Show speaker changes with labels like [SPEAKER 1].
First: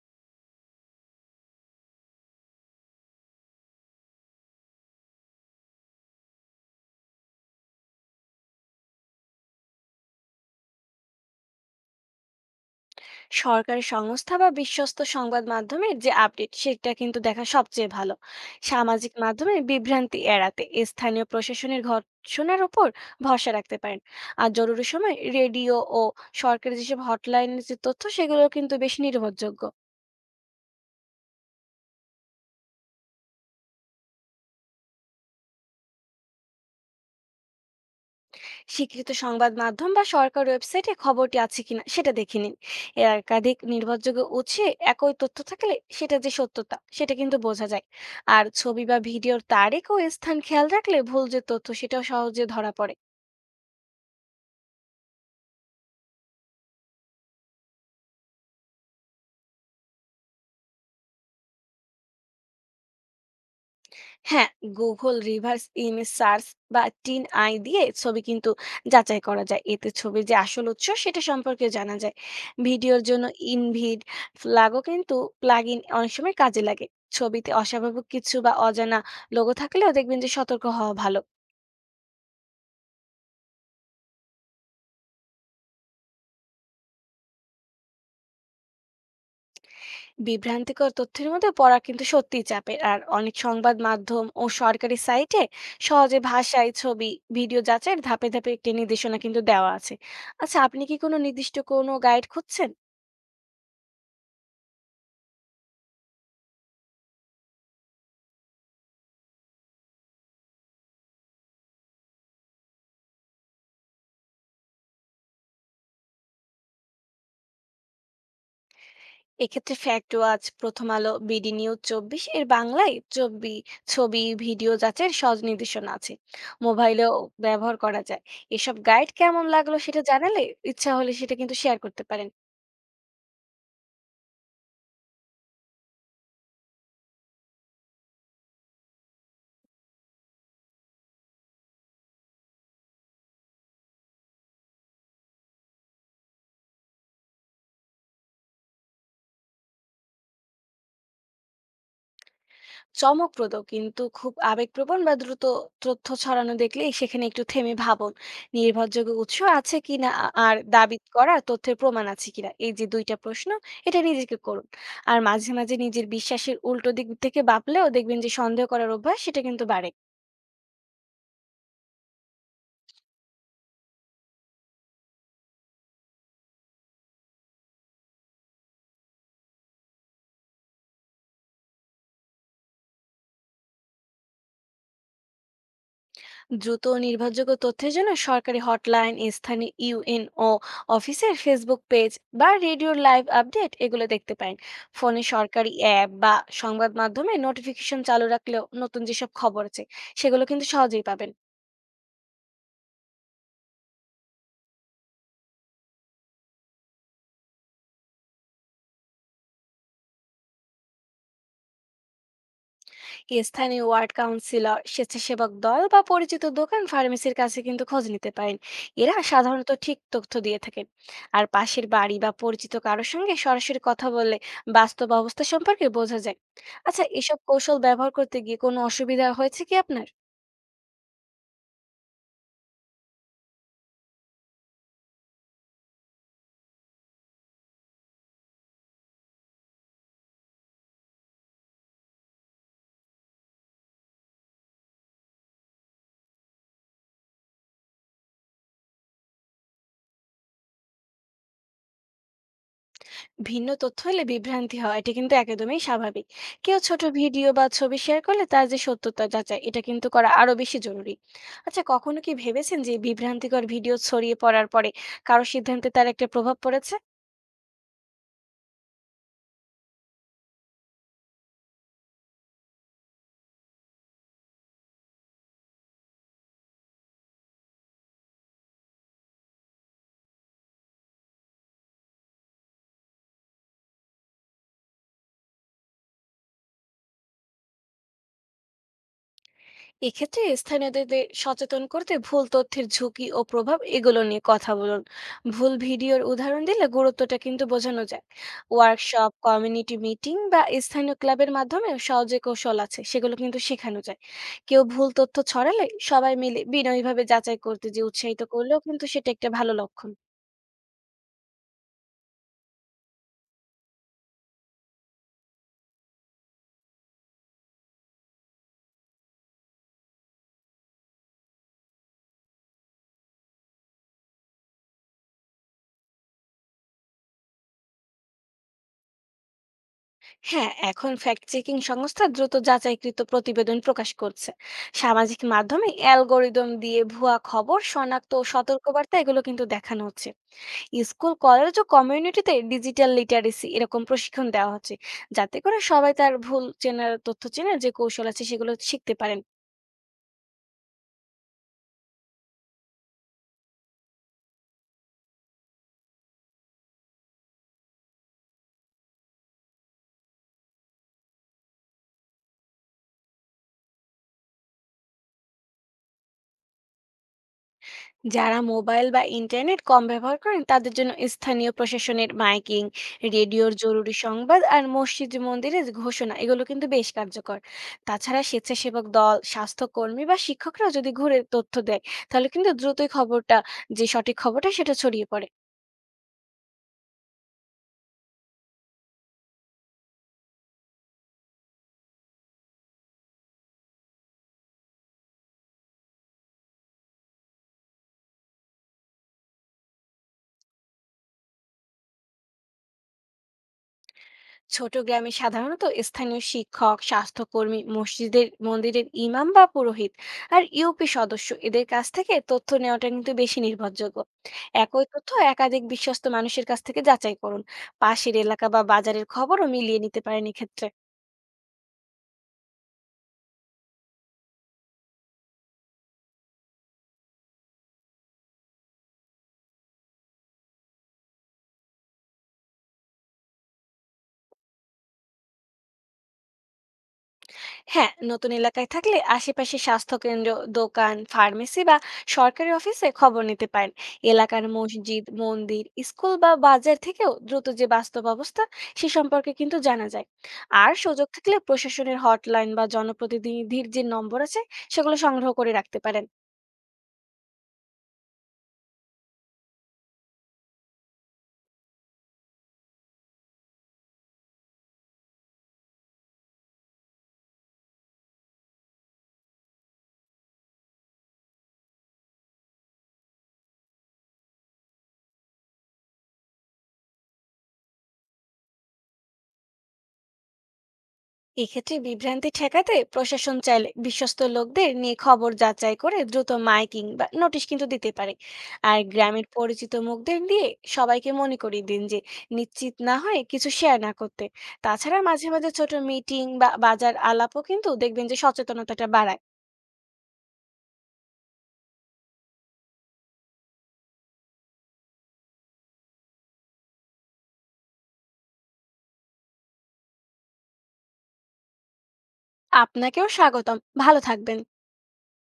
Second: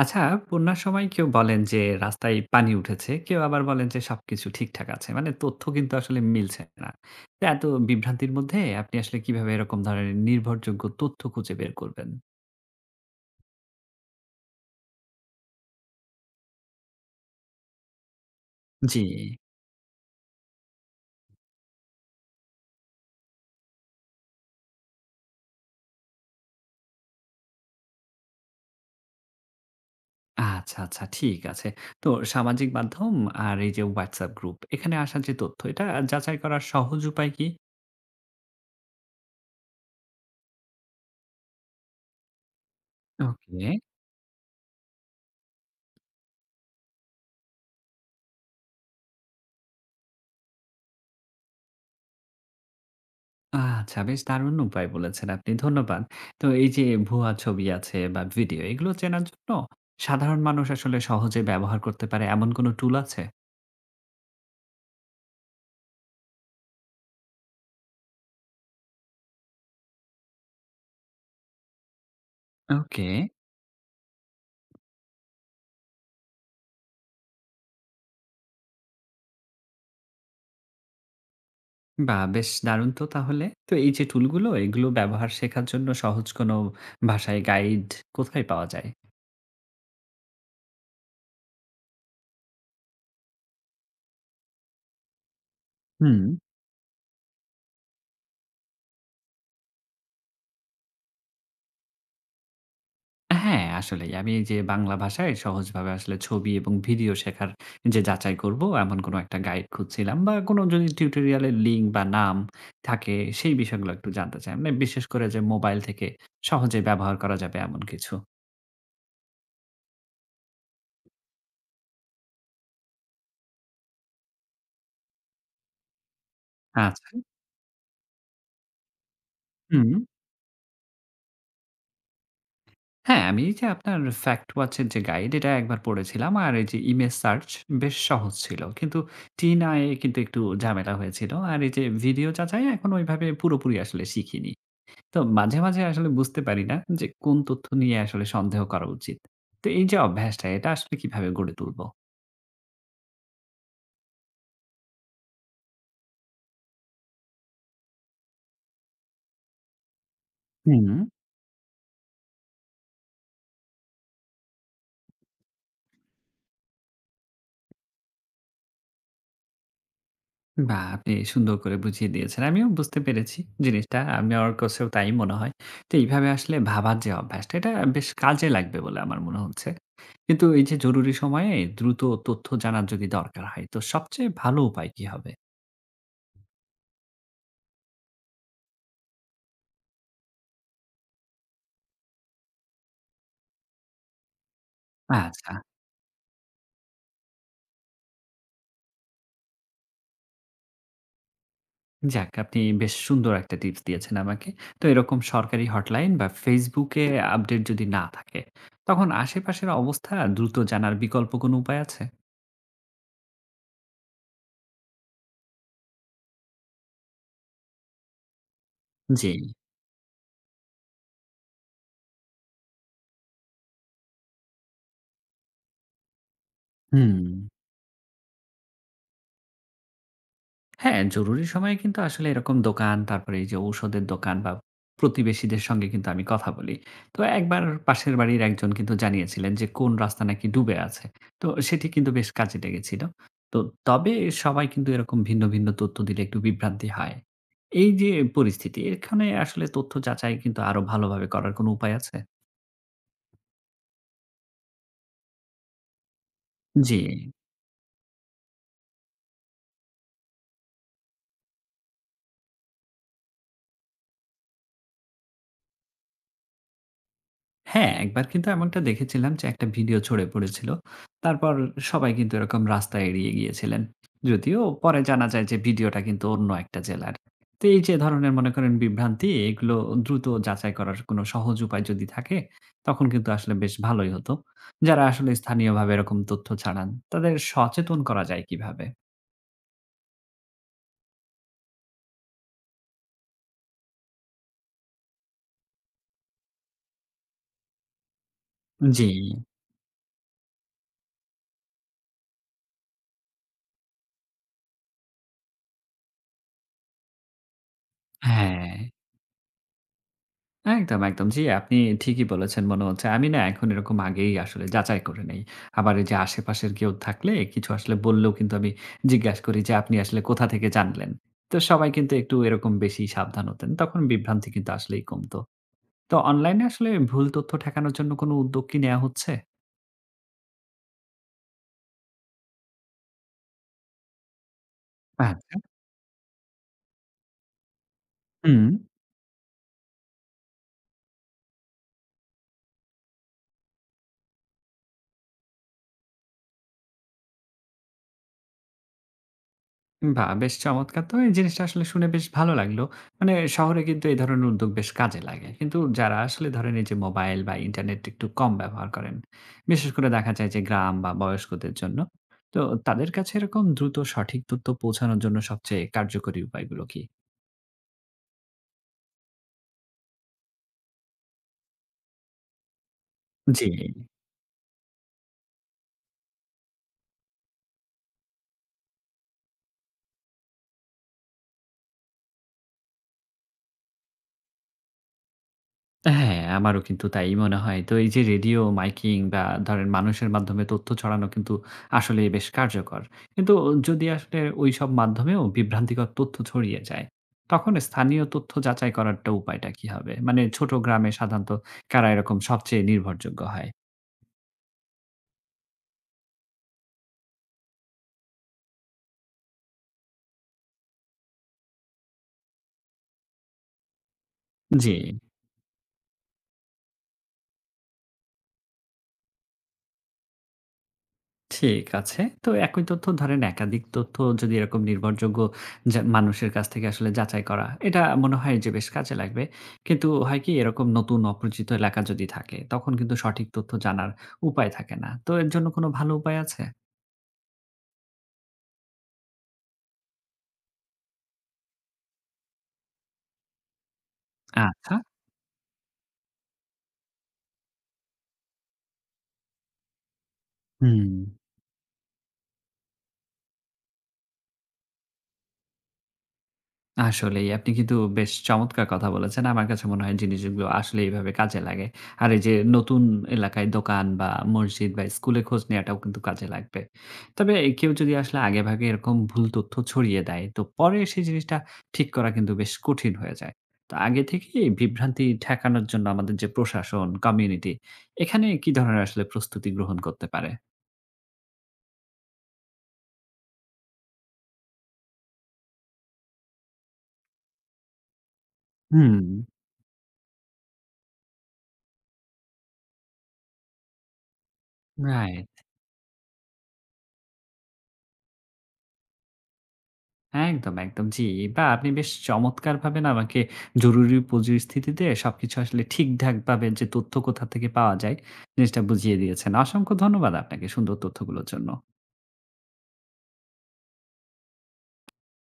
[SPEAKER 1] আচ্ছা, বন্যার সময় কেউ বলেন যে রাস্তায় পানি উঠেছে, কেউ আবার বলেন যে সবকিছু ঠিকঠাক আছে। মানে তথ্য কিন্তু আসলে মিলছে না। তো এত বিভ্রান্তির মধ্যে আপনি আসলে কিভাবে এরকম ধরনের নির্ভরযোগ্য তথ্য খুঁজে বের করবেন?
[SPEAKER 2] সরকারি সংস্থা বা বিশ্বস্ত সংবাদ মাধ্যমের যে আপডেট সেটা কিন্তু দেখা সবচেয়ে ভালো,
[SPEAKER 1] জি।
[SPEAKER 2] সামাজিক মাধ্যমে বিভ্রান্তি এড়াতে স্থানীয় প্রশাসনের ঘটনার উপর ভরসা রাখতে পারেন। আর জরুরি সময় রেডিও ও সরকারি যেসব হটলাইনের যে তথ্য, সেগুলো কিন্তু বেশ নির্ভরযোগ্য।
[SPEAKER 1] আচ্ছা, আচ্ছা ঠিক আছে। তো সামাজিক মাধ্যম আর এই যে WhatsApp গ্রুপ এখানে আসা যে তথ্য এটা যাচাই করার সহজ উপায় কি?
[SPEAKER 2] স্বীকৃত সংবাদ মাধ্যম বা সরকার ওয়েবসাইটে খবরটি আছে কিনা সেটা দেখে নিন। এর একাধিক
[SPEAKER 1] ওকে।
[SPEAKER 2] নির্ভরযোগ্য উৎসে একই তথ্য থাকলে সেটা যে সত্যতা, সেটা কিন্তু বোঝা যায়। আর ছবি বা ভিডিওর তারিখ ও স্থান খেয়াল রাখলে ভুল যে তথ্য, সেটাও সহজে ধরা পড়ে।
[SPEAKER 1] আচ্ছা বেশ দারুণ উপায় বলেছেন আপনি। ধন্যবাদ। তো এই যে ভুয়া ছবি আছে বা ভিডিও এগুলো চেনার জন্য সাধারণ মানুষ আসলে সহজে ব্যবহার করতে পারে এমন কোনো টুল আছে?
[SPEAKER 2] হ্যাঁ, গুগল রিভার্স ইমেজ সার্চ বা টিন আই দিয়ে ছবি কিন্তু যাচাই করা যায়, এতে ছবির যে আসল উৎস, সেটা সম্পর্কে জানা যায়। ভিডিওর
[SPEAKER 1] ওকে।
[SPEAKER 2] জন্য ইনভিড ফ্ল্যাগও কিন্তু, প্লাগ ইন অনেক সময় কাজে লাগে। ছবিতে অস্বাভাবিক কিছু বা অজানা লোগো থাকলেও দেখবেন যে সতর্ক হওয়া ভালো।
[SPEAKER 1] বাহ! বেশ দারুণ তো তাহলে। তো এই যে টুলগুলো এগুলো ব্যবহার শেখার জন্য সহজ কোনো ভাষায় গাইড কোথায় পাওয়া যায়?
[SPEAKER 2] বিভ্রান্তিকর তথ্যের মধ্যে পড়া কিন্তু সত্যিই চাপের, আর অনেক সংবাদ মাধ্যম ও সরকারি সাইটে সহজে
[SPEAKER 1] হুম।
[SPEAKER 2] ভাষায় ছবি, ভিডিও যাচাইয়ের ধাপে ধাপে একটি নির্দেশনা কিন্তু দেওয়া আছে। আচ্ছা, আপনি কি কোনো নির্দিষ্ট কোনো গাইড খুঁজছেন?
[SPEAKER 1] হ্যাঁ, আসলেই। আমি এই যে বাংলা ভাষায় সহজভাবে আসলে ছবি এবং ভিডিও শেখার যে যাচাই করব, এমন কোনো একটা গাইড খুঁজছিলাম বা কোনো যদি টিউটোরিয়ালের লিঙ্ক বা নাম থাকে, সেই বিষয়গুলো একটু জানতে চাই। মানে বিশেষ করে যে মোবাইল থেকে সহজে ব্যবহার করা যাবে এমন কিছু।
[SPEAKER 2] এক্ষেত্রে ফ্যাক্ট ওয়াচ, প্রথম আলো, বিডি নিউজ 24 এর বাংলায় ছবি, ভিডিও যাচাইয়ের সহজ নির্দেশনা আছে, মোবাইলেও
[SPEAKER 1] আচ্ছা।
[SPEAKER 2] ব্যবহার করা যায়। এসব গাইড কেমন লাগলো
[SPEAKER 1] হুম।
[SPEAKER 2] সেটা জানালে, ইচ্ছা হলে সেটা কিন্তু শেয়ার করতে পারেন।
[SPEAKER 1] হ্যাঁ, আমি এই যে আপনার ফ্যাক্ট ওয়াচ এর যে গাইড, এটা একবার পড়েছিলাম। আর এই যে ইমেজ সার্চ বেশ সহজ ছিল। কিন্তু টিন আই এ কিন্তু একটু ঝামেলা হয়েছিল। আর এই যে ভিডিও যাচাই এখন ওইভাবে পুরোপুরি আসলে শিখিনি। তো মাঝে মাঝে আসলে বুঝতে পারি না যে কোন তথ্য নিয়ে আসলে সন্দেহ করা উচিত। তো এই যে অভ্যাসটা এটা আসলে কিভাবে গড়ে তুলবো?
[SPEAKER 2] চমকপ্রদ কিন্তু খুব আবেগপ্রবণ বা দ্রুত তথ্য ছড়ানো দেখলে সেখানে একটু থেমে ভাবুন, নির্ভরযোগ্য উৎস আছে কিনা আর
[SPEAKER 1] হুম।
[SPEAKER 2] দাবি করা তথ্যের প্রমাণ আছে কিনা, এই যে দুইটা প্রশ্ন, এটা নিজেকে করুন। আর মাঝে মাঝে নিজের বিশ্বাসের উল্টো দিক থেকে ভাবলেও দেখবেন যে সন্দেহ করার অভ্যাস, সেটা কিন্তু বাড়ে।
[SPEAKER 1] বাহ! আপনি সুন্দর করে বুঝিয়ে দিয়েছেন। আমিও বুঝতে পেরেছি জিনিসটা। আমি আমার কাছেও তাই মনে হয়। তো এইভাবে আসলে ভাবার যে অভ্যাসটা এটা বেশ কাজে লাগবে বলে আমার মনে হচ্ছে। কিন্তু এই যে জরুরি সময়ে দ্রুত তথ্য জানার যদি দরকার হয় তো সবচেয়ে ভালো উপায় কি হবে?
[SPEAKER 2] দ্রুত ও নির্ভরযোগ্য তথ্যের জন্য সরকারি হটলাইন, স্থানীয় ইউএনও অফিসের ফেসবুক পেজ বা রেডিওর লাইভ আপডেট এগুলো দেখতে পান। ফোনে
[SPEAKER 1] আচ্ছা।
[SPEAKER 2] সরকারি অ্যাপ বা সংবাদ মাধ্যমে নোটিফিকেশন চালু রাখলেও নতুন যেসব খবর আছে, সেগুলো কিন্তু সহজেই পাবেন।
[SPEAKER 1] যাক, আপনি বেশ সুন্দর একটা টিপস দিয়েছেন আমাকে। তো এরকম সরকারি হটলাইন বা Facebook এ আপডেট যদি না থাকে, তখন আশেপাশের অবস্থা দ্রুত জানার বিকল্প কোনো উপায় আছে?
[SPEAKER 2] স্থানীয় ওয়ার্ড কাউন্সিলর, স্বেচ্ছাসেবক দল বা পরিচিত দোকান, ফার্মেসির কাছে কিন্তু খোঁজ নিতে পারেন, এরা
[SPEAKER 1] জি,
[SPEAKER 2] সাধারণত ঠিক তথ্য দিয়ে থাকেন। আর পাশের বাড়ি বা পরিচিত কারোর সঙ্গে সরাসরি কথা বললে বাস্তব অবস্থা সম্পর্কে বোঝা যায়। আচ্ছা,
[SPEAKER 1] হুম।
[SPEAKER 2] এসব কৌশল ব্যবহার করতে গিয়ে কোনো অসুবিধা হয়েছে কি আপনার?
[SPEAKER 1] হ্যাঁ, জরুরি সময়ে কিন্তু আসলে এরকম দোকান, তারপরে এই যে ঔষধের দোকান বা প্রতিবেশীদের সঙ্গে কিন্তু আমি কথা বলি। তো একবার পাশের বাড়ির একজন কিন্তু জানিয়েছিলেন যে কোন রাস্তা নাকি ডুবে আছে। তো সেটি কিন্তু বেশ কাজে লেগেছিল। তো তবে সবাই কিন্তু এরকম ভিন্ন ভিন্ন তথ্য দিলে একটু বিভ্রান্তি হয়। এই যে পরিস্থিতি এখানে আসলে তথ্য যাচাই কিন্তু আরো ভালোভাবে করার কোনো উপায় আছে?
[SPEAKER 2] ভিন্ন তথ্য হলে বিভ্রান্তি হয়, এটা কিন্তু একদমই স্বাভাবিক। কেউ
[SPEAKER 1] জি।
[SPEAKER 2] ছোট ভিডিও বা ছবি শেয়ার করলে তার যে সত্যতা যাচাই, এটা কিন্তু করা আরো বেশি জরুরি। আচ্ছা, কখনো কি ভেবেছেন যে বিভ্রান্তিকর ভিডিও ছড়িয়ে পড়ার পরে কারো সিদ্ধান্তে তার একটা প্রভাব পড়েছে?
[SPEAKER 1] হ্যাঁ, একবার কিন্তু এমনটা দেখেছিলাম যে একটা ভিডিও ছড়ে পড়েছিল। তারপর সবাই কিন্তু এরকম রাস্তা এড়িয়ে গিয়েছিলেন। যদিও পরে জানা যায় যে ভিডিওটা কিন্তু অন্য একটা জেলার। তো এই যে ধরনের মনে করেন বিভ্রান্তি এগুলো দ্রুত যাচাই করার কোনো সহজ উপায় যদি থাকে তখন কিন্তু আসলে বেশ ভালোই হতো। যারা আসলে স্থানীয়ভাবে এরকম তথ্য ছাড়ান তাদের সচেতন করা যায় কিভাবে?
[SPEAKER 2] এক্ষেত্রে স্থানীয়দের সচেতন করতে ভুল তথ্যের ঝুঁকি ও প্রভাব এগুলো নিয়ে কথা বলুন। ভুল ভিডিওর উদাহরণ দিলে গুরুত্বটা কিন্তু বোঝানো যায়।
[SPEAKER 1] জি,
[SPEAKER 2] ওয়ার্কশপ, কমিউনিটি মিটিং বা স্থানীয় ক্লাবের মাধ্যমে সহজে কৌশল আছে, সেগুলো কিন্তু শেখানো যায়। কেউ ভুল তথ্য ছড়ালে সবাই মিলে বিনয়ীভাবে যাচাই করতে যে উৎসাহিত
[SPEAKER 1] হ্যাঁ।
[SPEAKER 2] করলেও কিন্তু সেটা একটা ভালো লক্ষণ।
[SPEAKER 1] একদম, একদম। জি, আপনি ঠিকই বলেছেন মনে হচ্ছে। আমি না এখন এরকম আগেই আসলে যাচাই করে নেই। আবার এই যে আশেপাশের কেউ থাকলে কিছু আসলে বললেও কিন্তু আমি জিজ্ঞাসা করি যে, "আপনি আসলে কোথা থেকে জানলেন?" তো সবাই কিন্তু একটু এরকম বেশি সাবধান হতেন। তখন বিভ্রান্তি কিন্তু আসলেই কমতো। তো অনলাইনে আসলে ভুল তথ্য ঠেকানোর জন্য কোনো উদ্যোগ কি নেয়া হচ্ছে?
[SPEAKER 2] হ্যাঁ, এখন ফ্যাক্ট চেকিং সংস্থা দ্রুত যাচাইকৃত প্রতিবেদন প্রকাশ করছে। সামাজিক
[SPEAKER 1] আচ্ছা।
[SPEAKER 2] মাধ্যমে অ্যালগোরিদম দিয়ে ভুয়া খবর শনাক্ত ও
[SPEAKER 1] হুম।
[SPEAKER 2] সতর্কবার্তা এগুলো কিন্তু দেখানো হচ্ছে। স্কুল, কলেজ ও কমিউনিটিতে ডিজিটাল লিটারেসি এরকম প্রশিক্ষণ দেওয়া হচ্ছে, যাতে করে সবাই তার ভুল চেনার, তথ্য চেনার যে কৌশল আছে, সেগুলো শিখতে পারেন।
[SPEAKER 1] বাহ! বেশ চমৎকার তো এই জিনিসটা আসলে শুনে বেশ ভালো লাগলো। মানে শহরে কিন্তু এই ধরনের উদ্যোগ বেশ কাজে লাগে। কিন্তু যারা আসলে ধরেন এই যে মোবাইল বা ইন্টারনেট একটু কম ব্যবহার করেন, বিশেষ করে দেখা যায় যে গ্রাম বা বয়স্কদের জন্য। তো তাদের কাছে এরকম দ্রুত সঠিক তথ্য পৌঁছানোর জন্য সবচেয়ে কার্যকরী উপায়গুলো কি?
[SPEAKER 2] যারা মোবাইল বা ইন্টারনেট কম ব্যবহার করেন, তাদের জন্য স্থানীয় প্রশাসনের মাইকিং,
[SPEAKER 1] জি।
[SPEAKER 2] রেডিওর জরুরি সংবাদ আর মসজিদ, মন্দিরে যে ঘোষণা, এগুলো কিন্তু বেশ কার্যকর। তাছাড়া স্বেচ্ছাসেবক দল, স্বাস্থ্যকর্মী বা শিক্ষকরা যদি ঘুরে তথ্য দেয়, তাহলে কিন্তু দ্রুতই খবরটা, যে সঠিক খবরটা, সেটা ছড়িয়ে পড়ে।
[SPEAKER 1] হ্যাঁ, আমারও কিন্তু তাই মনে হয়। তো এই যে রেডিও, মাইকিং বা ধরেন মানুষের মাধ্যমে তথ্য ছড়ানো কিন্তু আসলেই বেশ কার্যকর। কিন্তু যদি আসলে ওইসব মাধ্যমেও বিভ্রান্তিকর তথ্য ছড়িয়ে যায়, তখন স্থানীয় তথ্য যাচাই করারটা উপায়টা কি হবে? মানে ছোট গ্রামে সাধারণত কারা এরকম সবচেয়ে নির্ভরযোগ্য হয়?
[SPEAKER 2] ছোট গ্রামে সাধারণত স্থানীয় শিক্ষক, স্বাস্থ্যকর্মী, মসজিদের মন্দিরের ইমাম বা পুরোহিত আর ইউপি সদস্য, এদের কাছ থেকে তথ্য নেওয়াটা কিন্তু বেশি নির্ভরযোগ্য।
[SPEAKER 1] জি।
[SPEAKER 2] একই তথ্য একাধিক বিশ্বস্ত মানুষের কাছ থেকে যাচাই করুন। পাশের এলাকা বা বাজারের খবরও মিলিয়ে নিতে পারেন এক্ষেত্রে।
[SPEAKER 1] ঠিক আছে। তো একই তথ্য ধরেন একাধিক তথ্য যদি এরকম নির্ভরযোগ্য যা মানুষের কাছ থেকে আসলে যাচাই করা, এটা মনে হয় যে বেশ কাজে লাগবে। কিন্তু হয় কি এরকম নতুন অপরিচিত এলাকা যদি থাকে, তখন কিন্তু সঠিক তথ্য জানার উপায় থাকে না। তো এর জন্য কোনো ভালো উপায় আছে?
[SPEAKER 2] হ্যাঁ, নতুন এলাকায় থাকলে আশেপাশে স্বাস্থ্যকেন্দ্র, দোকান, ফার্মেসি বা সরকারি অফিসে খবর নিতে পারেন। এলাকার
[SPEAKER 1] আচ্ছা।
[SPEAKER 2] মসজিদ, মন্দির, স্কুল বা বাজার থেকেও দ্রুত যে বাস্তব অবস্থা, সে সম্পর্কে কিন্তু জানা যায়। আর
[SPEAKER 1] হুম।
[SPEAKER 2] সুযোগ থাকলে প্রশাসনের হটলাইন বা জনপ্রতিনিধির যে নম্বর আছে, সেগুলো সংগ্রহ করে রাখতে পারেন।
[SPEAKER 1] আসলেই আপনি কিন্তু বেশ চমৎকার কথা বলেছেন। আমার কাছে মনে হয় জিনিসগুলো আসলে এভাবে কাজে লাগে। আর এই যে নতুন এলাকায় দোকান বা মসজিদ বা স্কুলে খোঁজ নেওয়াটাও কিন্তু কাজে লাগবে। তবে কেউ যদি আসলে আগেভাগে এরকম ভুল তথ্য ছড়িয়ে দেয়, তো পরে সেই জিনিসটা ঠিক করা কিন্তু বেশ কঠিন হয়ে যায়। তো আগে থেকেই বিভ্রান্তি ঠেকানোর জন্য আমাদের যে প্রশাসন, কমিউনিটি এখানে কি ধরনের আসলে প্রস্তুতি গ্রহণ করতে পারে?
[SPEAKER 2] এক্ষেত্রে বিভ্রান্তি ঠেকাতে প্রশাসন চাইলে বিশ্বস্ত লোকদের নিয়ে খবর যাচাই করে দ্রুত মাইকিং বা নোটিশ কিন্তু দিতে পারে। আর
[SPEAKER 1] হুম,
[SPEAKER 2] গ্রামের পরিচিত মুখদের দিয়ে সবাইকে মনে করিয়ে দিন যে নিশ্চিত না হয়ে কিছু শেয়ার না করতে। তাছাড়া মাঝে
[SPEAKER 1] রাইট।
[SPEAKER 2] মাঝে ছোট মিটিং বা বাজার আলাপও কিন্তু দেখবেন যে সচেতনতাটা বাড়ায়।
[SPEAKER 1] হ্যাঁ, একদম একদম। জি, বাহ! আপনি বেশ চমৎকারভাবে না আমাকে জরুরি পরিস্থিতিতে সবকিছু আসলে ঠিকঠাকভাবে যে তথ্য কোথা থেকে পাওয়া যায়, জিনিসটা বুঝিয়ে দিয়েছেন। অসংখ্য ধন্যবাদ আপনাকে সুন্দর তথ্যগুলোর জন্য।
[SPEAKER 2] আপনাকেও স্বাগতম। ভালো থাকবেন।